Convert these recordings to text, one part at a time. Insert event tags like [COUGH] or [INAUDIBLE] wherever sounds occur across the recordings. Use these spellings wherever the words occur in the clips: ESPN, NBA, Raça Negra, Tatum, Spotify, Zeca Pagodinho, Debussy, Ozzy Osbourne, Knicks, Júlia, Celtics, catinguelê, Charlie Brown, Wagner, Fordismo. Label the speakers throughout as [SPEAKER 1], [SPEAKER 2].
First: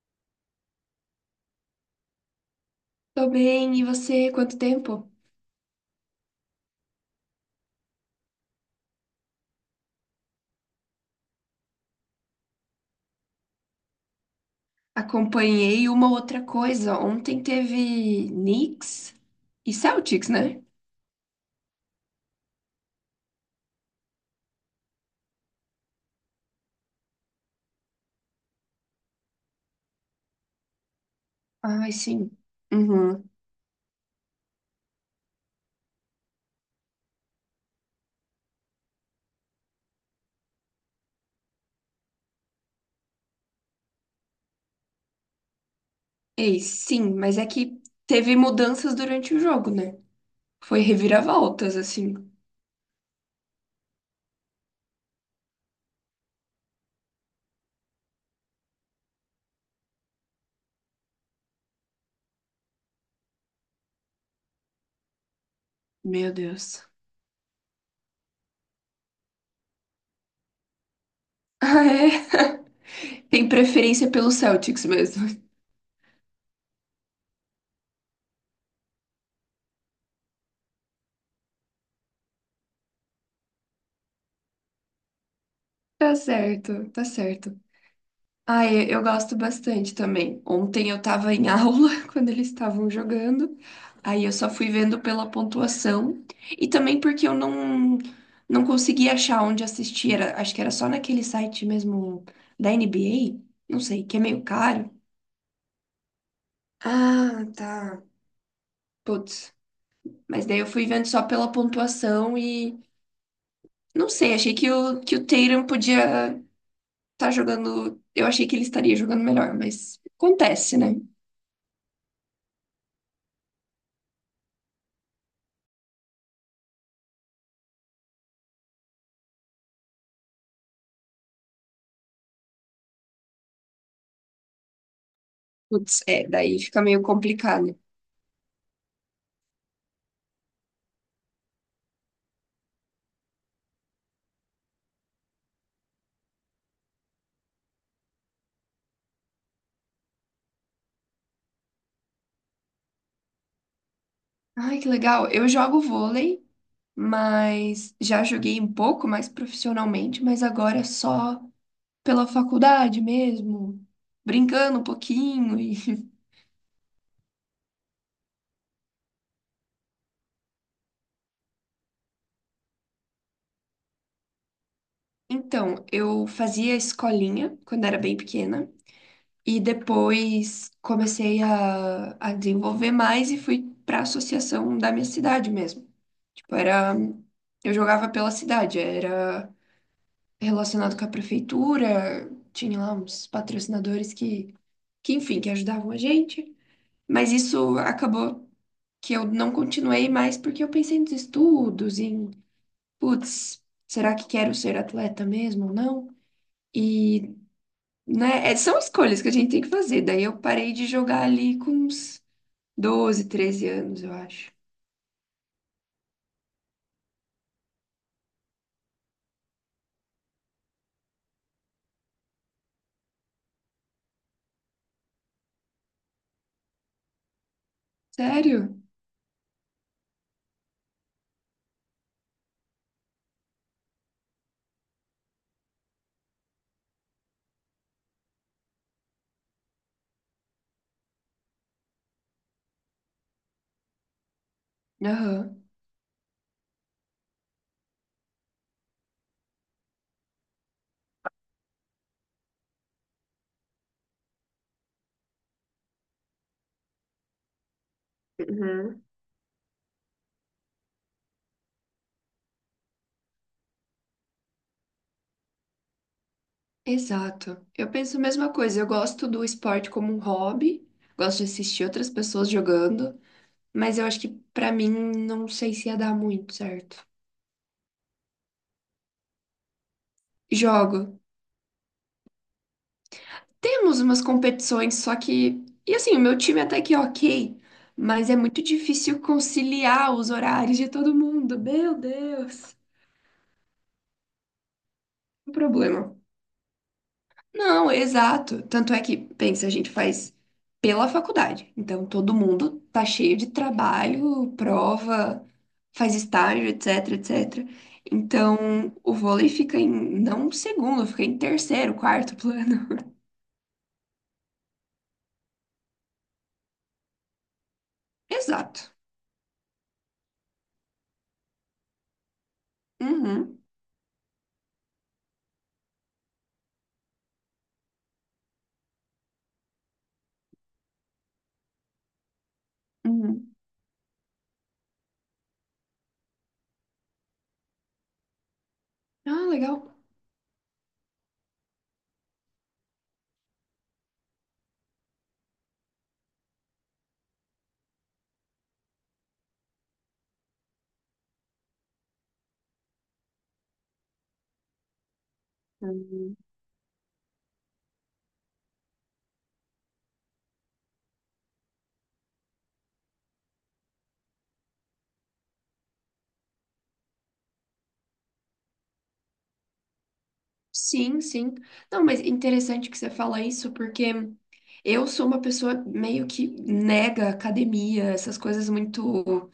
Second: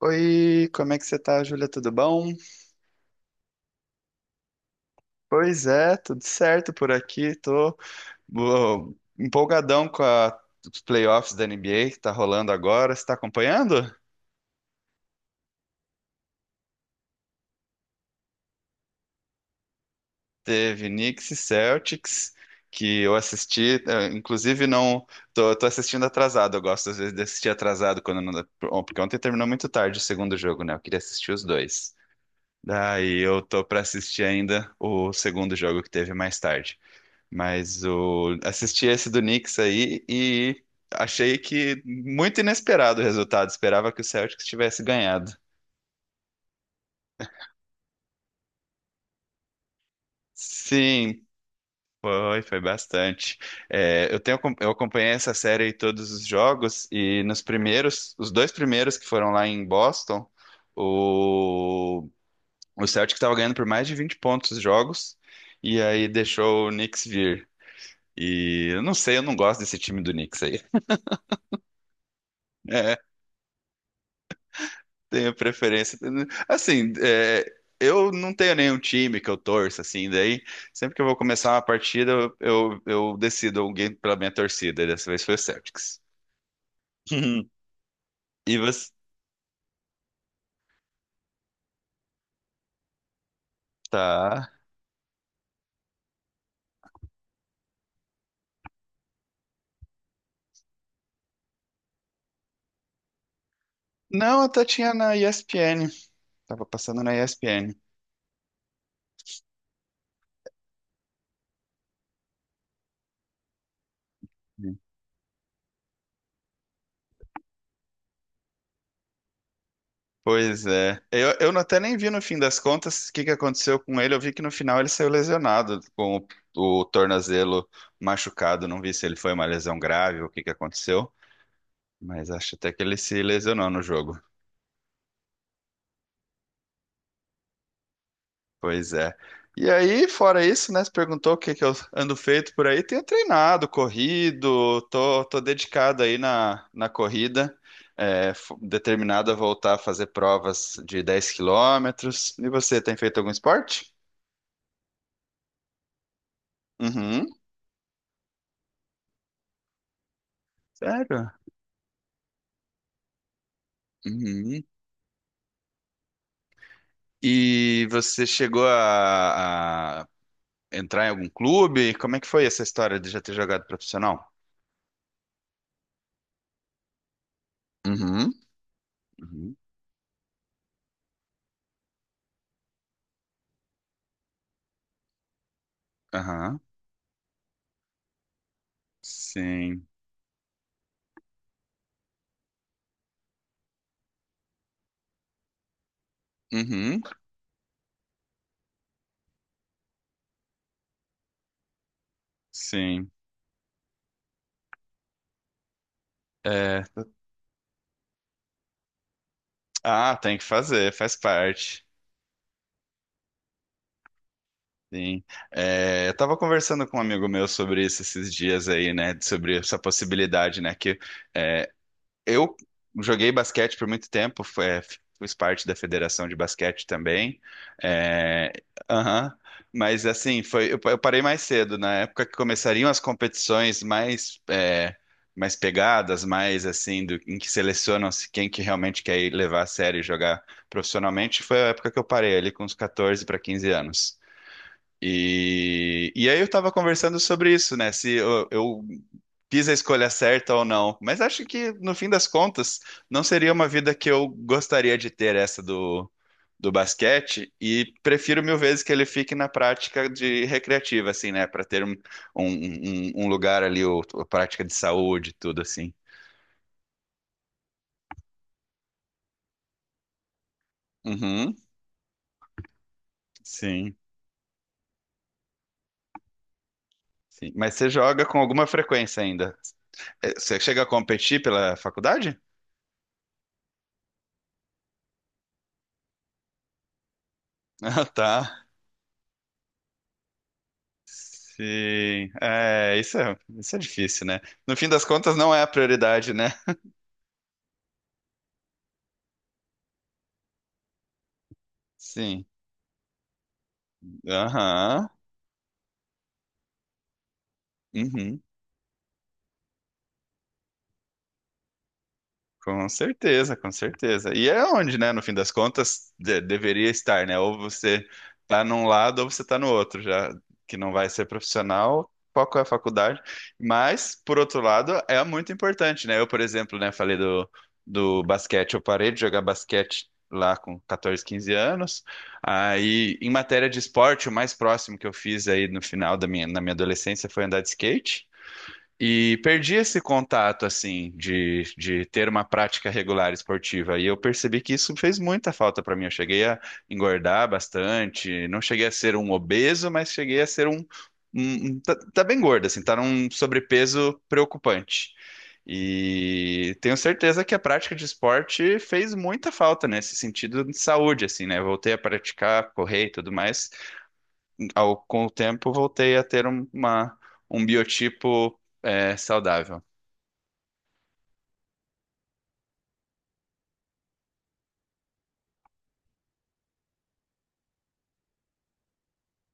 [SPEAKER 1] Oi, como é que você tá, Júlia? Tudo bom?
[SPEAKER 2] Tô bem, e você? Quanto tempo?
[SPEAKER 1] Pois é, tudo certo por aqui. Tô ó, empolgadão com os playoffs da NBA que tá rolando agora. Você tá acompanhando?
[SPEAKER 2] Acompanhei uma outra coisa. Ontem teve Knicks e Celtics, né?
[SPEAKER 1] Teve Knicks e Celtics, que eu assisti, inclusive não, tô assistindo atrasado. Eu gosto às vezes de assistir atrasado quando não dá, porque ontem terminou muito tarde o segundo jogo, né? Eu queria assistir os
[SPEAKER 2] Ai,
[SPEAKER 1] dois.
[SPEAKER 2] sim.
[SPEAKER 1] Daí
[SPEAKER 2] Uhum.
[SPEAKER 1] eu tô pra assistir ainda o segundo jogo que teve mais tarde. Mas assisti esse do Knicks aí e achei que muito inesperado o resultado. Esperava que o Celtics tivesse ganhado.
[SPEAKER 2] Ei, sim, mas é que teve mudanças durante o jogo, né? Foi
[SPEAKER 1] Sim,
[SPEAKER 2] reviravoltas, assim.
[SPEAKER 1] foi bastante. É, eu acompanhei essa série e todos os jogos e nos primeiros, os dois primeiros que foram lá em Boston, o, o Celtics estava ganhando por mais de 20 pontos os jogos e aí
[SPEAKER 2] Meu
[SPEAKER 1] deixou o
[SPEAKER 2] Deus.
[SPEAKER 1] Knicks vir. E eu não sei, eu não gosto desse time do Knicks aí.
[SPEAKER 2] Ah, é?
[SPEAKER 1] É.
[SPEAKER 2] [LAUGHS] Tem preferência pelo Celtics mesmo.
[SPEAKER 1] Tenho preferência. Assim, é, eu não tenho nenhum time que eu torço, assim, daí sempre que eu vou começar uma partida, eu decido alguém pela minha torcida, e dessa vez foi o Celtics.
[SPEAKER 2] Tá certo, tá certo.
[SPEAKER 1] [LAUGHS] E
[SPEAKER 2] Ah, eu,
[SPEAKER 1] você?
[SPEAKER 2] eu gosto bastante também. Ontem eu tava em [LAUGHS] aula quando eles estavam jogando, aí eu
[SPEAKER 1] Tá.
[SPEAKER 2] só fui vendo pela pontuação e também porque eu não consegui achar onde assistir. Acho que era só naquele site mesmo da NBA, não sei, que é
[SPEAKER 1] Não,
[SPEAKER 2] meio
[SPEAKER 1] até
[SPEAKER 2] caro.
[SPEAKER 1] tinha na ESPN. Tava passando na
[SPEAKER 2] Ah,
[SPEAKER 1] ESPN.
[SPEAKER 2] tá. Putz. Mas daí eu fui vendo só pela pontuação e não sei, achei que o Tatum podia estar jogando. Eu achei que ele estaria jogando melhor, mas
[SPEAKER 1] Pois
[SPEAKER 2] acontece, né?
[SPEAKER 1] é. Eu não- Até nem vi no fim das contas o que que aconteceu com ele. Eu vi que no final ele saiu lesionado, com o tornozelo machucado. Não vi se ele foi uma lesão grave ou o que que aconteceu. Mas acho até que ele se lesionou no jogo.
[SPEAKER 2] Putz, é, daí fica meio complicado.
[SPEAKER 1] Pois é. E aí, fora isso, né? Você perguntou o que que eu ando feito por aí. Tenho treinado, corrido, tô dedicado aí na, na corrida, determinado a voltar a fazer provas de 10 km. E você, tem feito algum esporte?
[SPEAKER 2] Ai, que legal. Eu jogo vôlei,
[SPEAKER 1] Uhum.
[SPEAKER 2] mas já joguei um pouco mais profissionalmente, mas agora é
[SPEAKER 1] Sério?
[SPEAKER 2] só pela faculdade mesmo,
[SPEAKER 1] Uhum.
[SPEAKER 2] brincando um pouquinho. [LAUGHS]
[SPEAKER 1] E você chegou a entrar em algum clube? Como é que foi essa história de já ter jogado profissional?
[SPEAKER 2] Então, eu fazia escolinha quando era bem
[SPEAKER 1] Uhum.
[SPEAKER 2] pequena
[SPEAKER 1] Uhum.
[SPEAKER 2] e depois comecei a desenvolver mais e fui para a associação da minha cidade mesmo. Tipo,
[SPEAKER 1] Aham.
[SPEAKER 2] era, eu jogava pela cidade, era
[SPEAKER 1] Sim.
[SPEAKER 2] relacionado com a prefeitura, tinha lá uns patrocinadores que enfim, que ajudavam a gente,
[SPEAKER 1] Uhum.
[SPEAKER 2] mas isso acabou que eu não continuei mais porque eu pensei nos estudos, em,
[SPEAKER 1] Sim.
[SPEAKER 2] putz, será que quero ser atleta mesmo ou não?
[SPEAKER 1] É.
[SPEAKER 2] E, né, são escolhas que a gente tem que fazer,
[SPEAKER 1] Ah,
[SPEAKER 2] daí eu
[SPEAKER 1] tem que
[SPEAKER 2] parei de
[SPEAKER 1] fazer, faz
[SPEAKER 2] jogar ali com
[SPEAKER 1] parte.
[SPEAKER 2] uns doze treze anos, eu acho.
[SPEAKER 1] Sim. É, eu tava conversando com um amigo meu sobre isso esses dias aí, né? Sobre essa possibilidade, né? É, Eu joguei basquete por muito tempo, fiz parte da federação de basquete também. É,
[SPEAKER 2] Sério?
[SPEAKER 1] aham. Mas assim, foi, eu parei mais cedo, na época que começariam as competições mais, é, mais pegadas, mais assim, em que selecionam-se quem que realmente quer ir levar a sério e jogar profissionalmente, foi a época que eu parei ali com uns 14 para 15 anos.
[SPEAKER 2] Aham.
[SPEAKER 1] E aí eu tava conversando sobre isso, né? Se eu, eu fiz a escolha certa ou não. Mas acho que, no fim das contas, não seria uma vida que eu gostaria de ter essa do, do basquete. E prefiro mil vezes que ele fique na prática de recreativa, assim, né? Para ter um lugar ali, ou prática de saúde, tudo assim.
[SPEAKER 2] Exato. Eu penso a mesma coisa. Eu gosto do esporte como um hobby, gosto de
[SPEAKER 1] Uhum,
[SPEAKER 2] assistir outras pessoas jogando,
[SPEAKER 1] sim,
[SPEAKER 2] mas eu acho que pra mim não sei se ia dar muito certo.
[SPEAKER 1] sim. Mas você joga com alguma frequência ainda? Você chega a
[SPEAKER 2] Jogo.
[SPEAKER 1] competir pela faculdade? [LAUGHS]
[SPEAKER 2] Temos umas competições, só que. E assim, o meu time até que é ok,
[SPEAKER 1] Ah,
[SPEAKER 2] mas é muito
[SPEAKER 1] tá.
[SPEAKER 2] difícil conciliar os horários de todo mundo. Meu
[SPEAKER 1] Sim.
[SPEAKER 2] Deus.
[SPEAKER 1] Isso é difícil, né? No fim das contas, não
[SPEAKER 2] Um
[SPEAKER 1] é a
[SPEAKER 2] problema.
[SPEAKER 1] prioridade, né?
[SPEAKER 2] Não, exato. Tanto é que, pensa, a gente faz pela faculdade. Então, todo
[SPEAKER 1] Sim.
[SPEAKER 2] mundo tá cheio de trabalho,
[SPEAKER 1] Aham.
[SPEAKER 2] prova, faz estágio, etc, etc.
[SPEAKER 1] Uhum.
[SPEAKER 2] Então, o vôlei fica em, não segundo, fica em terceiro, quarto plano.
[SPEAKER 1] Com certeza, com certeza. E é onde, né, no fim das contas, deveria estar, né? Ou você
[SPEAKER 2] [LAUGHS]
[SPEAKER 1] tá num
[SPEAKER 2] Exato.
[SPEAKER 1] lado ou você tá no outro, já que não vai ser profissional, foco é a faculdade.
[SPEAKER 2] Uhum,
[SPEAKER 1] Mas, por outro lado, é muito importante, né? Eu, por exemplo, né, falei do, do basquete, eu parei de jogar basquete lá com 14, 15 anos. Aí, em
[SPEAKER 2] uhum.
[SPEAKER 1] matéria de esporte, o mais próximo que eu fiz aí no final da minha, na minha adolescência foi andar de skate. E
[SPEAKER 2] Ah,
[SPEAKER 1] perdi
[SPEAKER 2] legal.
[SPEAKER 1] esse contato, assim, de ter uma prática regular esportiva. E eu percebi que isso fez muita falta para mim. Eu cheguei a engordar bastante, não cheguei a ser um obeso, mas cheguei a ser um. Tá bem gordo, assim, tá num sobrepeso preocupante.
[SPEAKER 2] Uhum.
[SPEAKER 1] E tenho certeza que a prática de esporte fez muita falta nesse sentido de saúde, assim, né? Voltei a praticar, correr e tudo mais ao, com o tempo, voltei a ter um biotipo saudável.
[SPEAKER 2] Sim, sim. Não, mas interessante que você fala isso, porque eu sou uma pessoa meio que nega academia, essas coisas muito.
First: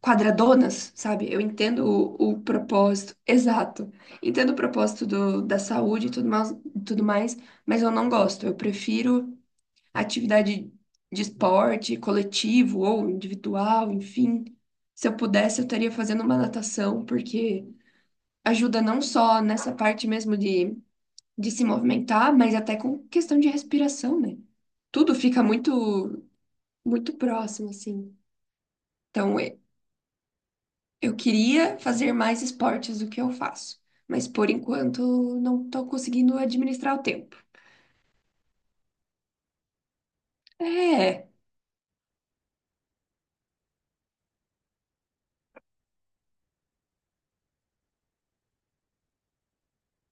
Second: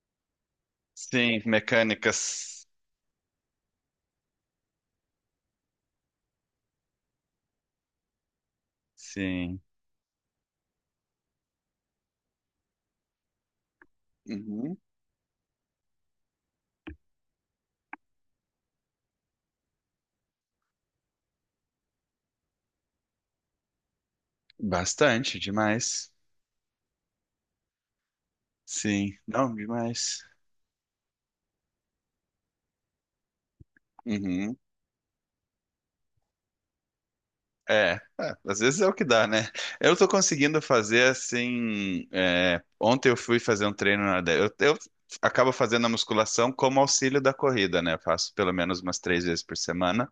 [SPEAKER 2] Quadradonas, sabe? Eu
[SPEAKER 1] Sim,
[SPEAKER 2] entendo o
[SPEAKER 1] mecânicas.
[SPEAKER 2] propósito, exato. Entendo o propósito do, da saúde e tudo mais, mas eu não gosto. Eu prefiro
[SPEAKER 1] Sim.
[SPEAKER 2] atividade de esporte, coletivo ou individual, enfim.
[SPEAKER 1] Uhum.
[SPEAKER 2] Se eu pudesse, eu estaria fazendo uma natação, porque ajuda não só nessa parte mesmo de se movimentar, mas até com questão de respiração, né? Tudo
[SPEAKER 1] Bastante,
[SPEAKER 2] fica
[SPEAKER 1] demais.
[SPEAKER 2] muito, muito próximo, assim.
[SPEAKER 1] Sim,
[SPEAKER 2] Então,
[SPEAKER 1] não, demais.
[SPEAKER 2] eu queria fazer mais esportes do que eu faço, mas por
[SPEAKER 1] Uhum.
[SPEAKER 2] enquanto não estou conseguindo administrar o tempo.
[SPEAKER 1] É, é, às vezes é o que dá, né? Eu tô conseguindo fazer
[SPEAKER 2] É.
[SPEAKER 1] assim. Ontem eu fui fazer um treino eu acabo fazendo a musculação como auxílio da corrida, né? Eu faço pelo menos umas três vezes por semana.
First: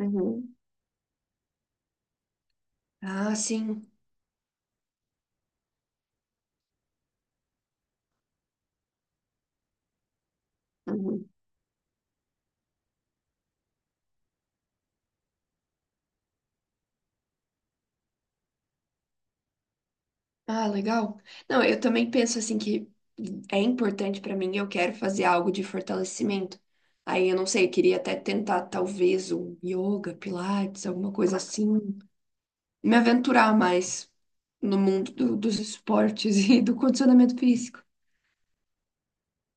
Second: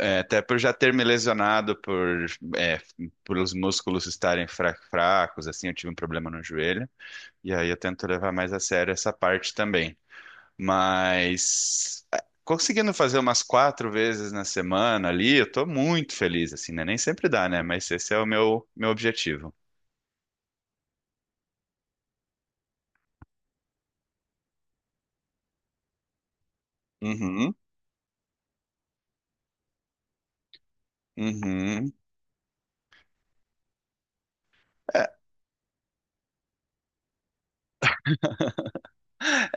[SPEAKER 1] É, até por já ter me lesionado é,
[SPEAKER 2] Ah,
[SPEAKER 1] por os
[SPEAKER 2] sim.
[SPEAKER 1] músculos estarem fracos, assim, eu tive um problema no joelho. E aí eu tento levar mais a sério essa parte também.
[SPEAKER 2] Uhum.
[SPEAKER 1] Mas é, conseguindo fazer umas quatro vezes na semana ali, eu tô muito feliz, assim, né? Nem sempre dá, né? Mas esse é o meu objetivo.
[SPEAKER 2] Ah, legal. Não, eu também penso assim que é importante para mim, eu quero fazer algo de fortalecimento. Aí eu não
[SPEAKER 1] Uhum,
[SPEAKER 2] sei, eu queria até tentar talvez um yoga, pilates, alguma coisa assim,
[SPEAKER 1] uhum.
[SPEAKER 2] me aventurar mais no mundo dos esportes [LAUGHS] e do condicionamento físico.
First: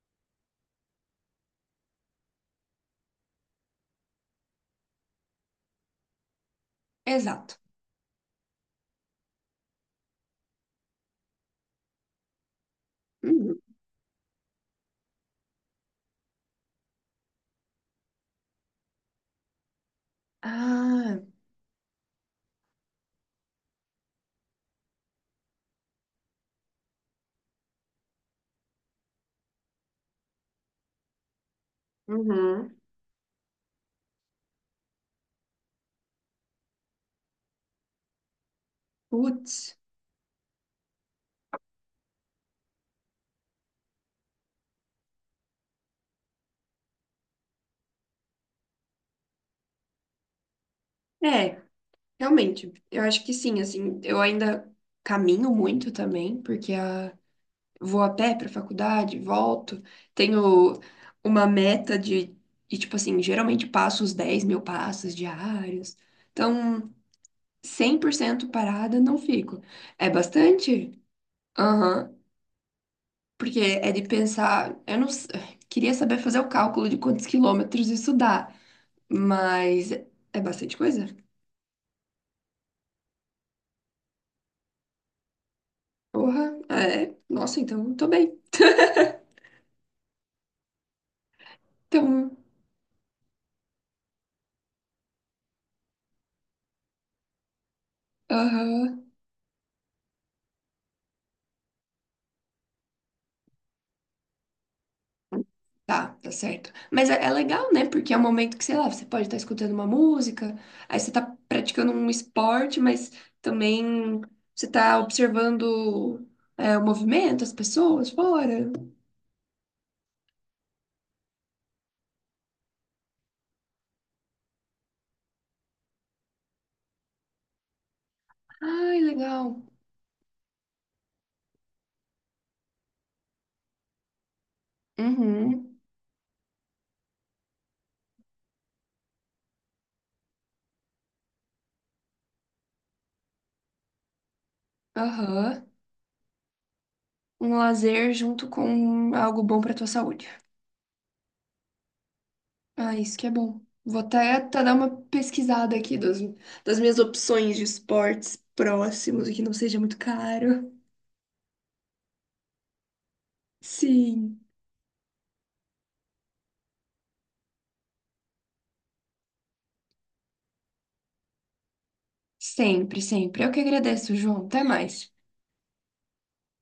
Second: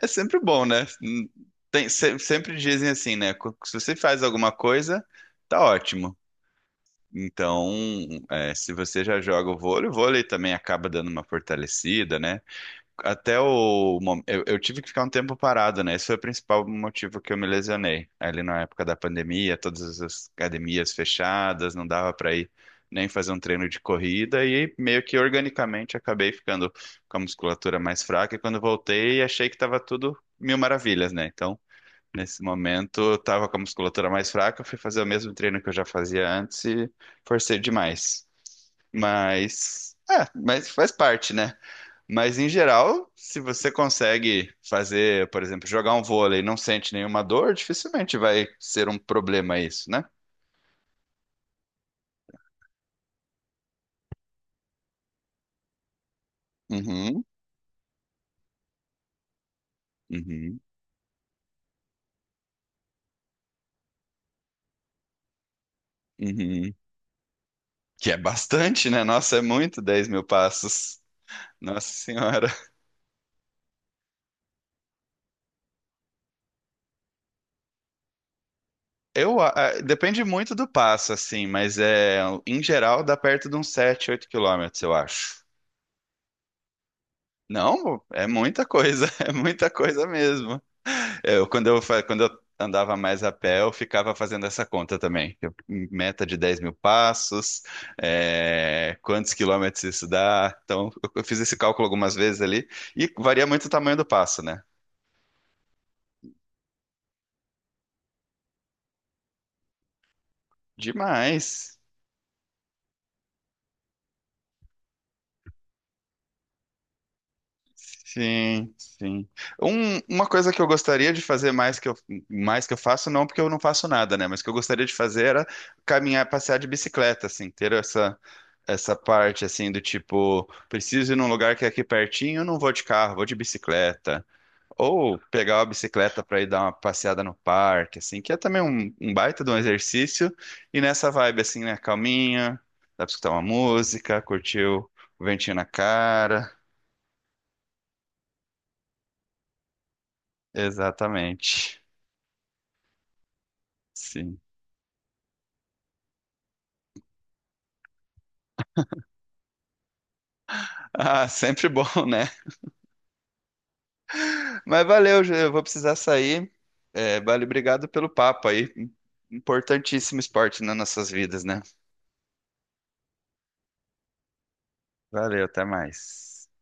[SPEAKER 1] É sempre bom, né? Sempre dizem assim, né? Se você faz alguma coisa, tá ótimo.
[SPEAKER 2] Exato.
[SPEAKER 1] Então, é, se você já joga o vôlei também acaba dando uma fortalecida, né? Até
[SPEAKER 2] Uhum.
[SPEAKER 1] o mom- eu tive que ficar um tempo parado, né? Esse foi o principal motivo que eu me lesionei. Ali na época da pandemia, todas as academias
[SPEAKER 2] Ah.
[SPEAKER 1] fechadas, não dava para ir nem fazer um treino de corrida e meio que organicamente acabei ficando com a musculatura mais fraca. E quando voltei, achei que estava tudo mil maravilhas, né? Então nesse
[SPEAKER 2] Uhum.
[SPEAKER 1] momento, eu tava com a musculatura mais fraca, fui fazer o mesmo treino que eu já fazia antes e forcei demais.
[SPEAKER 2] Putz.
[SPEAKER 1] Mas, é, mas faz parte, né? Mas em geral, se você consegue fazer, por exemplo, jogar um vôlei e não sente nenhuma dor, dificilmente vai ser um problema isso, né?
[SPEAKER 2] É, realmente. Eu acho que sim, assim, eu ainda caminho muito também, porque a...
[SPEAKER 1] Uhum,
[SPEAKER 2] Vou a pé pra faculdade, volto,
[SPEAKER 1] uhum,
[SPEAKER 2] tenho uma meta de, e, tipo assim, geralmente passo os 10 mil passos diários.
[SPEAKER 1] uhum.
[SPEAKER 2] Então, cem
[SPEAKER 1] Que
[SPEAKER 2] por
[SPEAKER 1] é
[SPEAKER 2] cento
[SPEAKER 1] bastante,
[SPEAKER 2] parada
[SPEAKER 1] né?
[SPEAKER 2] não
[SPEAKER 1] Nossa, é
[SPEAKER 2] fico.
[SPEAKER 1] muito 10
[SPEAKER 2] É
[SPEAKER 1] mil
[SPEAKER 2] bastante?
[SPEAKER 1] passos. Nossa
[SPEAKER 2] Aham.
[SPEAKER 1] Senhora.
[SPEAKER 2] Porque é de pensar, eu não s- queria saber fazer o cálculo de quantos quilômetros isso dá,
[SPEAKER 1] Eu, a-
[SPEAKER 2] mas
[SPEAKER 1] Depende
[SPEAKER 2] é
[SPEAKER 1] muito do
[SPEAKER 2] bastante coisa.
[SPEAKER 1] passo, assim, mas é, em geral dá perto de uns 7, 8 quilômetros, eu acho.
[SPEAKER 2] Porra, é. Nossa, então
[SPEAKER 1] Não,
[SPEAKER 2] tô
[SPEAKER 1] é
[SPEAKER 2] bem.
[SPEAKER 1] muita
[SPEAKER 2] [LAUGHS]
[SPEAKER 1] coisa, [LAUGHS] é muita coisa mesmo. É, Eu, quando eu, fa- quando
[SPEAKER 2] Então,
[SPEAKER 1] eu andava mais a pé, eu ficava fazendo essa conta também. Meta de 10 mil passos, é,
[SPEAKER 2] aham,
[SPEAKER 1] quantos quilômetros isso dá. Então, eu fiz esse cálculo algumas vezes ali, e varia muito o tamanho do passo, né?
[SPEAKER 2] tá, tá certo. Mas é, é legal, né? Porque é um momento que, sei lá, você pode estar escutando uma música, aí você tá
[SPEAKER 1] Demais.
[SPEAKER 2] praticando um esporte, mas também você tá observando é, o movimento, as pessoas fora.
[SPEAKER 1] Sim, sim. Uma coisa que eu gostaria de fazer mais que eu faço, não porque eu não faço nada, né? Mas que eu gostaria de fazer era caminhar, passear de bicicleta, assim, ter essa
[SPEAKER 2] Ai,
[SPEAKER 1] parte,
[SPEAKER 2] legal.
[SPEAKER 1] assim, do tipo, preciso ir num lugar que é aqui pertinho, não vou de carro, vou de bicicleta. Ou pegar uma
[SPEAKER 2] Uhum,
[SPEAKER 1] bicicleta para ir dar uma passeada no parque, assim, que é também um baita de um exercício. E nessa vibe, assim, né? Calminha, dá pra escutar uma música, curtir o ventinho na
[SPEAKER 2] aham.
[SPEAKER 1] cara.
[SPEAKER 2] Um lazer junto com algo bom pra tua saúde.
[SPEAKER 1] Exatamente.
[SPEAKER 2] Ah, isso que é bom. Vou até,
[SPEAKER 1] Sim.
[SPEAKER 2] até dar uma pesquisada aqui das, das minhas opções de esportes próximos e que não seja muito caro.
[SPEAKER 1] Ah, [LAUGHS] sempre bom, né?
[SPEAKER 2] Sim,
[SPEAKER 1] Mas valeu, Ju, eu vou precisar sair. É, vale, obrigado pelo papo aí. Importantíssimo esporte nas nossas vidas, né?
[SPEAKER 2] sempre, sempre. Eu que agradeço, João. Até mais.
[SPEAKER 1] Valeu, até mais.